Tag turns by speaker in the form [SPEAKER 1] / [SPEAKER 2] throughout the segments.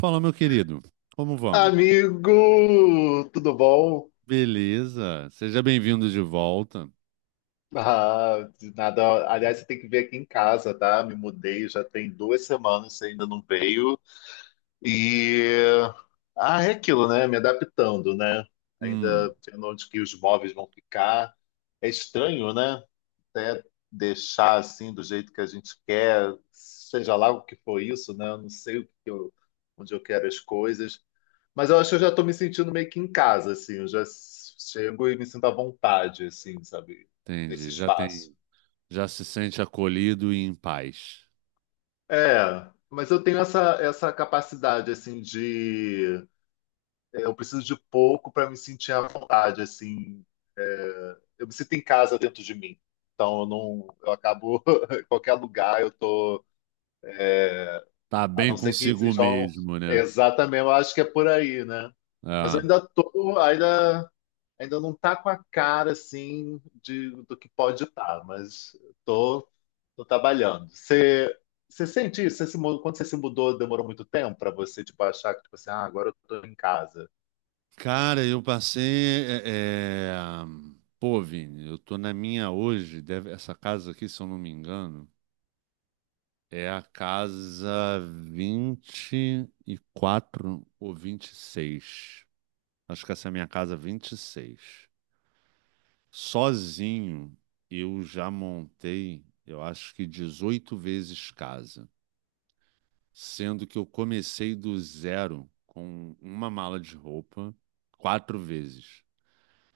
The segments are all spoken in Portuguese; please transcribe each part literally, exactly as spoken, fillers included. [SPEAKER 1] Fala, meu querido. Como vamos?
[SPEAKER 2] Amigo, tudo bom?
[SPEAKER 1] Beleza. Seja bem-vindo de volta.
[SPEAKER 2] Ah, de nada. Aliás, você tem que vir aqui em casa, tá? Me mudei já tem duas semanas, você ainda não veio. E ah, É aquilo, né? Me adaptando, né?
[SPEAKER 1] Hum,
[SPEAKER 2] Ainda vendo onde que os móveis vão ficar. É estranho, né? Até deixar assim do jeito que a gente quer, seja lá o que for isso, né? Eu não sei o que eu- Onde eu quero as coisas. Mas eu acho que eu já estou me sentindo meio que em casa, assim. Eu já chego e me sinto à vontade, assim, sabe? Nesse
[SPEAKER 1] entendi. Já
[SPEAKER 2] espaço.
[SPEAKER 1] tem, já se sente acolhido e em paz.
[SPEAKER 2] É, mas eu tenho essa, essa capacidade, assim, de... é, Eu preciso de pouco para me sentir à vontade, assim. Eu me sinto em casa dentro de mim. Então eu não... Eu acabo... em qualquer lugar eu tô...
[SPEAKER 1] Tá
[SPEAKER 2] A
[SPEAKER 1] bem
[SPEAKER 2] não ser que
[SPEAKER 1] consigo
[SPEAKER 2] sejam...
[SPEAKER 1] mesmo, né?
[SPEAKER 2] Exatamente, eu acho que é por aí, né? Mas eu
[SPEAKER 1] Ah.
[SPEAKER 2] ainda tô... Ainda Ainda não tá com a cara assim de, do que pode estar, mas tô, tô trabalhando. Você você sente isso? Você se mu- Quando você se mudou, demorou muito tempo para você tipo, achar que tipo assim, ah, agora eu tô em casa.
[SPEAKER 1] Cara, eu passei. é, é, Pô, Vini, eu tô na minha hoje. deve- Essa casa aqui, se eu não me engano, é a casa vinte e quatro ou vinte e seis. Acho que essa é a minha casa vinte e seis. Sozinho, eu já montei, eu acho que dezoito vezes casa, sendo que eu comecei do zero com uma mala de roupa quatro vezes.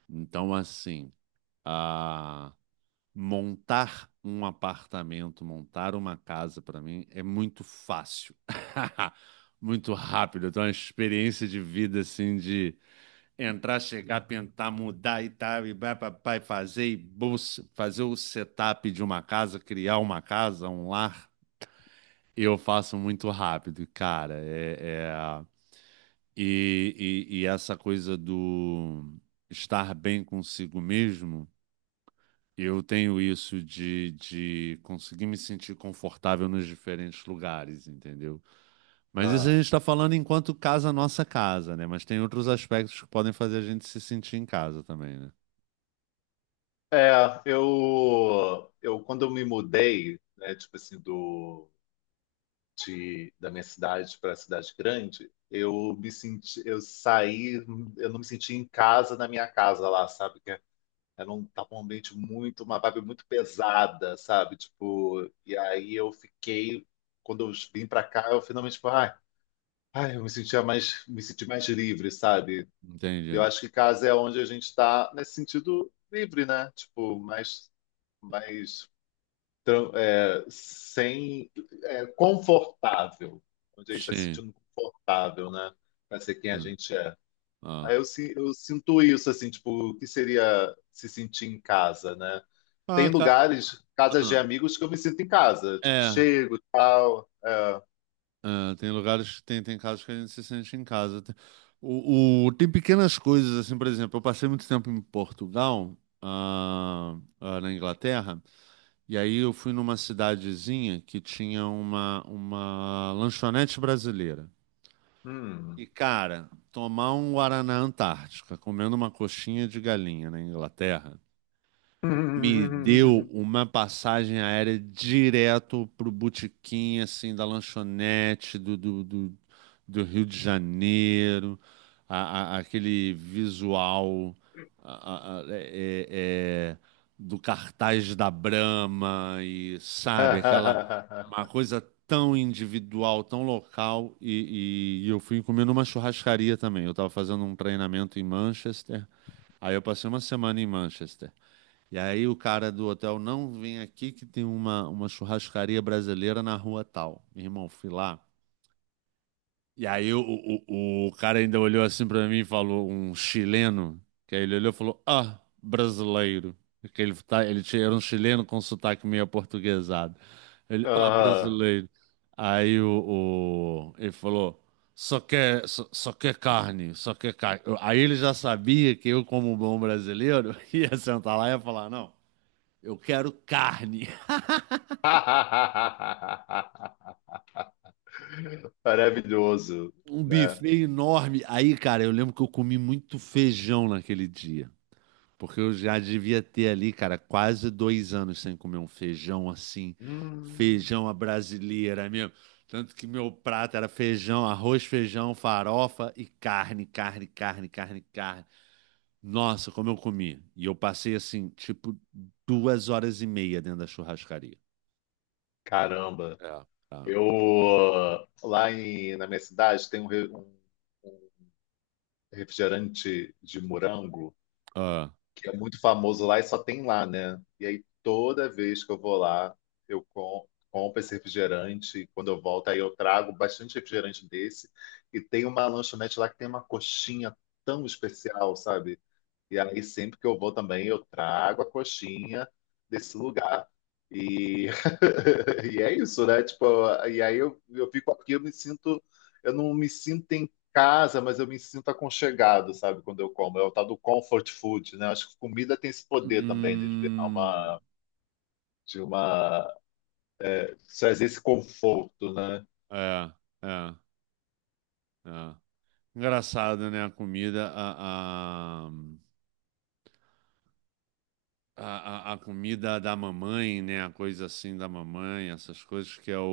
[SPEAKER 1] Então, assim, a montar um apartamento, montar uma casa para mim é muito fácil, muito rápido. Então, é uma experiência de vida assim de entrar, chegar, pintar, mudar e tal, e vai pra pai fazer, e bolsa- fazer o setup de uma casa, criar uma casa, um lar, eu faço muito rápido, cara. É, é- E, e, e essa coisa do estar bem consigo mesmo, eu tenho isso de, de conseguir me sentir confortável nos diferentes lugares, entendeu? Mas isso a
[SPEAKER 2] Ah,
[SPEAKER 1] gente está falando enquanto casa nossa casa, né? Mas tem outros aspectos que podem fazer a gente se sentir em casa também, né?
[SPEAKER 2] é, eu, eu quando eu me mudei, né, tipo assim, do, de, da minha cidade para a cidade grande, eu me senti, eu saí, eu não me senti em casa na minha casa lá, sabe? Era um, tava um ambiente muito, uma vibe muito pesada, sabe? Tipo, e aí eu fiquei, quando eu vim pra cá, eu finalmente, tipo, ai, ai, eu me sentia mais, me senti mais livre, sabe? Eu
[SPEAKER 1] Entendi.
[SPEAKER 2] acho que casa é onde a gente tá nesse sentido livre, né? Tipo, mais, mais, tran- é, sem, é, confortável. Onde a gente tá se
[SPEAKER 1] Sim.
[SPEAKER 2] sentindo confortável, né? Pra ser quem a
[SPEAKER 1] Hum.
[SPEAKER 2] gente é.
[SPEAKER 1] Ah,
[SPEAKER 2] Aí eu, si- eu sinto isso, assim, tipo, o que seria se sentir em casa, né? Tem
[SPEAKER 1] ah, ca-
[SPEAKER 2] lugares, casas de
[SPEAKER 1] ah,
[SPEAKER 2] amigos, que eu me sinto em casa. Tipo,
[SPEAKER 1] é.
[SPEAKER 2] chego e tal. É.
[SPEAKER 1] é, tem lugares, tem, tem casos que a gente se sente em casa. Tem- O, o- tem pequenas coisas, assim, por exemplo, eu passei muito tempo em Portugal, ah, ah, na Inglaterra, e aí eu fui numa cidadezinha que tinha uma, uma lanchonete brasileira.
[SPEAKER 2] Hum.
[SPEAKER 1] E, cara, tomar um Guaraná Antártica comendo uma coxinha de galinha na Inglaterra. Me deu uma passagem aérea direto pro botequim, assim, da lanchonete do, do, do, do Rio de Janeiro, a- a- aquele visual a- a- é- é- é, do cartaz da Brahma e, sabe, aquela uma coisa tão individual, tão local, e, e- e eu fui comer numa churrascaria também. Eu estava fazendo um treinamento em Manchester, aí eu passei uma semana em Manchester. E aí o cara do hotel, não, vem aqui que tem uma, uma churrascaria brasileira na rua tal. Meu irmão, fui lá. E aí o, o, o cara ainda olhou assim pra mim e falou, um chileno, que aí ele olhou e falou, ah, brasileiro. Porque ele, tá, ele tinha- era um chileno com sotaque meio aportuguesado. Ele, ah,
[SPEAKER 2] Aham.
[SPEAKER 1] brasileiro. Aí o, o- ele falou, só quer, só, só quer carne, só quer carne. Eu- Aí ele já sabia que eu, como bom brasileiro, ia sentar lá e ia falar, não. Eu quero carne.
[SPEAKER 2] Maravilhoso,
[SPEAKER 1] Um
[SPEAKER 2] né?
[SPEAKER 1] buffet enorme. Aí, cara, eu lembro que eu comi muito feijão naquele dia. Porque eu já devia ter ali, cara, quase dois anos sem comer um feijão assim.
[SPEAKER 2] Hum.
[SPEAKER 1] Feijão à brasileira mesmo. Tanto que meu prato era feijão, arroz, feijão, farofa e carne, carne, carne, carne, carne. Nossa, como eu comi. E eu passei assim, tipo, duas horas e meia dentro da churrascaria.
[SPEAKER 2] Caramba.
[SPEAKER 1] É. Tá?
[SPEAKER 2] Eu, lá em, na minha cidade, tem um, re- um refrigerante de morango
[SPEAKER 1] Ah.
[SPEAKER 2] que é muito famoso lá e só tem lá, né? E aí toda vez que eu vou lá, eu com- compro esse refrigerante e quando eu volto aí eu trago bastante refrigerante desse e tem uma lanchonete lá que tem uma coxinha tão especial, sabe? E aí, sempre que eu vou também, eu trago a coxinha desse lugar. E, e é isso, né? Tipo, e aí eu, eu fico aqui, eu me sinto, eu não me sinto em casa, mas eu me sinto aconchegado, sabe? Quando eu como. É o tal do comfort food, né? Acho que comida tem esse poder também, né? De virar
[SPEAKER 1] Hum.
[SPEAKER 2] uma, de uma, de trazer esse conforto, né?
[SPEAKER 1] É, é, é. Engraçado, né? A comida, a, a, a, a- comida da mamãe, né? A coisa assim da mamãe, essas coisas que é o,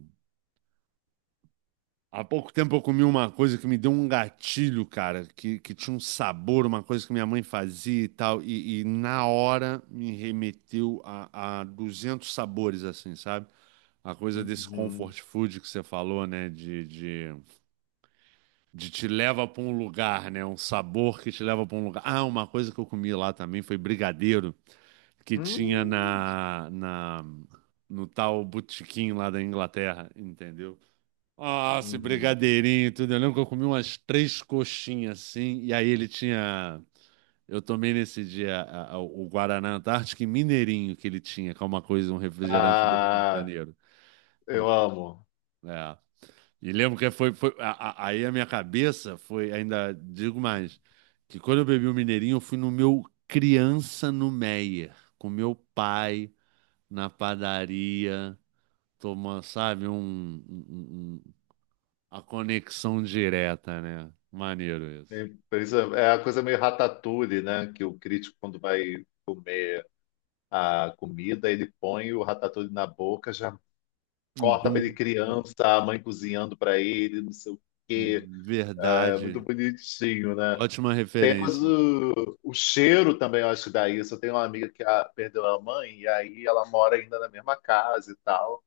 [SPEAKER 1] o- Há pouco tempo eu comi uma coisa que me deu um gatilho, cara, que, que tinha um sabor, uma coisa que minha mãe fazia e tal, e, e na hora me remeteu a, a duzentos sabores, assim, sabe? A coisa desse
[SPEAKER 2] Uhum.
[SPEAKER 1] comfort food que você falou, né? De, de de te leva para um lugar, né? Um sabor que te leva para um lugar. Ah, uma coisa que eu comi lá também foi brigadeiro que tinha
[SPEAKER 2] Hum,
[SPEAKER 1] na, na no tal botequim lá da Inglaterra, entendeu? Ah, esse
[SPEAKER 2] uhum.
[SPEAKER 1] brigadeirinho, e tudo. Eu lembro que eu comi umas três coxinhas assim, e aí ele tinha. Eu tomei nesse dia a- a- o Guaraná Antártico e Mineirinho que ele tinha, que é uma coisa, um refrigerante do Rio de
[SPEAKER 2] Ah,
[SPEAKER 1] Janeiro.
[SPEAKER 2] eu amo.
[SPEAKER 1] É. E lembro que foi, foi a- a- aí a minha cabeça foi, ainda digo mais, que quando eu bebi o Mineirinho, eu fui no meu criança no Meyer, com meu pai na padaria, tomando, sabe, um, um- um- a conexão direta, né? Maneiro isso.
[SPEAKER 2] E por isso é a coisa meio ratatouille, né? Que o crítico, quando vai comer a comida, ele põe o ratatouille na boca, já corta para ele
[SPEAKER 1] Bum,
[SPEAKER 2] criança, a mãe cozinhando para ele, não sei o quê.
[SPEAKER 1] hum,
[SPEAKER 2] É muito
[SPEAKER 1] verdade.
[SPEAKER 2] bonitinho, né?
[SPEAKER 1] Ótima
[SPEAKER 2] Tem a coisa
[SPEAKER 1] referência.
[SPEAKER 2] do o cheiro também, eu acho que dá isso. Eu tenho uma amiga que a- perdeu a mãe, e aí ela mora ainda na mesma casa e tal.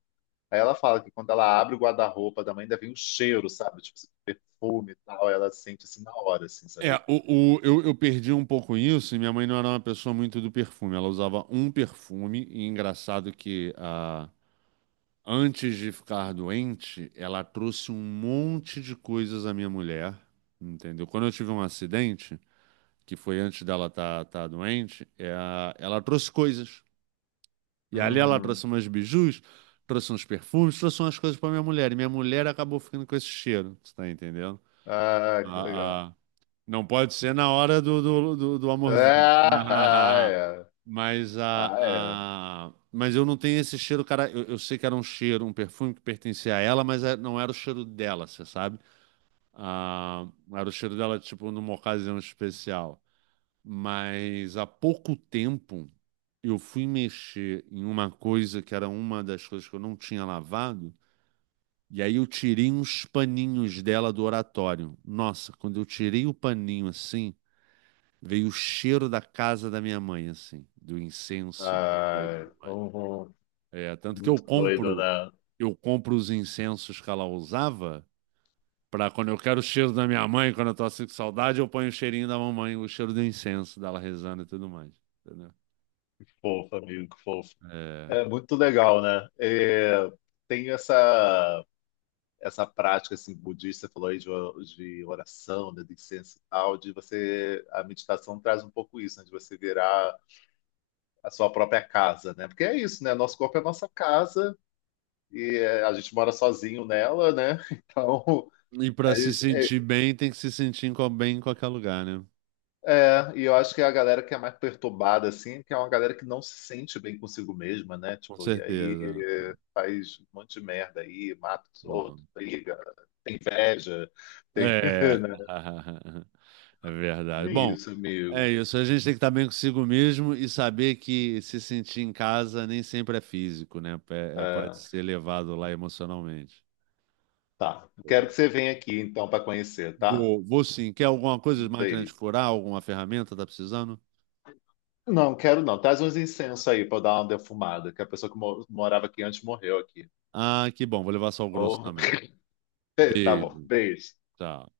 [SPEAKER 2] Aí ela fala que quando ela abre o guarda-roupa da mãe, ainda vem o cheiro, sabe? Tipo, esse perfume e tal. Ela sente assim na hora, assim,
[SPEAKER 1] É,
[SPEAKER 2] sabe?
[SPEAKER 1] o, o- eu, eu perdi um pouco isso e minha mãe não era uma pessoa muito do perfume. Ela usava um perfume, e engraçado que a antes de ficar doente, ela trouxe um monte de coisas à minha mulher, entendeu? Quando eu tive um acidente, que foi antes dela estar tá, tá doente, é ela trouxe coisas. E ali ela
[SPEAKER 2] Hum.
[SPEAKER 1] trouxe umas bijus, trouxe uns perfumes, trouxe umas coisas para minha mulher. E minha mulher acabou ficando com esse cheiro, você tá entendendo?
[SPEAKER 2] Ah, que legal.
[SPEAKER 1] A, não pode ser na hora do, do, do, do amorzinho. Ah,
[SPEAKER 2] Ah,
[SPEAKER 1] ah, ah, ah.
[SPEAKER 2] é.
[SPEAKER 1] Mas, a,
[SPEAKER 2] Ah, é.
[SPEAKER 1] a... mas eu não tenho esse cheiro, cara. Eu, eu sei que era um cheiro, um perfume que pertencia a ela, mas é- não era o cheiro dela, você sabe? Ah, era o cheiro dela, tipo, numa ocasião especial. Mas há pouco tempo eu fui mexer em uma coisa que era uma das coisas que eu não tinha lavado. E aí eu tirei uns paninhos dela do oratório. Nossa, quando eu tirei o paninho assim. Veio o cheiro da casa da minha mãe, assim, do incenso dela e
[SPEAKER 2] Ah,
[SPEAKER 1] tudo
[SPEAKER 2] é.
[SPEAKER 1] mais.
[SPEAKER 2] Uhum.
[SPEAKER 1] É, tanto que eu
[SPEAKER 2] Muito doido,
[SPEAKER 1] compro,
[SPEAKER 2] né?
[SPEAKER 1] eu compro os incensos que ela usava para quando eu quero o cheiro da minha mãe, quando eu tô assim com saudade, eu ponho o cheirinho da mamãe, o cheiro do incenso dela rezando e tudo mais. Entendeu?
[SPEAKER 2] Que fofo, amigo, que fofo.
[SPEAKER 1] É.
[SPEAKER 2] É muito legal, né? É, tem essa, essa prática assim, budista, você falou aí de, o- de oração, né, de incenso e tal, de você. A meditação traz um pouco isso, né, de você virar a sua própria casa, né? Porque é isso, né? Nosso corpo é nossa casa e é, a gente mora sozinho nela, né? Então.
[SPEAKER 1] E para
[SPEAKER 2] A
[SPEAKER 1] se
[SPEAKER 2] gente, é,
[SPEAKER 1] sentir bem, tem que se sentir em co- bem em qualquer lugar, né?
[SPEAKER 2] É, e eu acho que é a galera que é mais perturbada, assim, que é uma galera que não se sente bem consigo mesma, né?
[SPEAKER 1] Com
[SPEAKER 2] Tipo, e aí
[SPEAKER 1] certeza.
[SPEAKER 2] eh, faz um monte de merda aí, mata os outros, briga, tem inveja, tem.
[SPEAKER 1] É,
[SPEAKER 2] né?
[SPEAKER 1] é verdade.
[SPEAKER 2] É
[SPEAKER 1] Bom,
[SPEAKER 2] isso,
[SPEAKER 1] é
[SPEAKER 2] amigo.
[SPEAKER 1] isso. A gente tem que estar bem consigo mesmo e saber que se sentir em casa nem sempre é físico, né? É- é- pode
[SPEAKER 2] É,
[SPEAKER 1] ser levado lá emocionalmente.
[SPEAKER 2] tá. Quero que
[SPEAKER 1] Boa.
[SPEAKER 2] você venha aqui, então, para conhecer, tá?
[SPEAKER 1] Vou, vou sim. Quer alguma coisa de máquina
[SPEAKER 2] Beijo.
[SPEAKER 1] de furar? Alguma ferramenta? Tá precisando?
[SPEAKER 2] Não, quero não. Traz uns incensos aí para eu dar uma defumada, que a pessoa que mo- morava aqui antes morreu aqui.
[SPEAKER 1] Ah, que bom. Vou levar sal grosso
[SPEAKER 2] Oh.
[SPEAKER 1] também.
[SPEAKER 2] Tá bom,
[SPEAKER 1] Beijo.
[SPEAKER 2] beijo.
[SPEAKER 1] Tchau.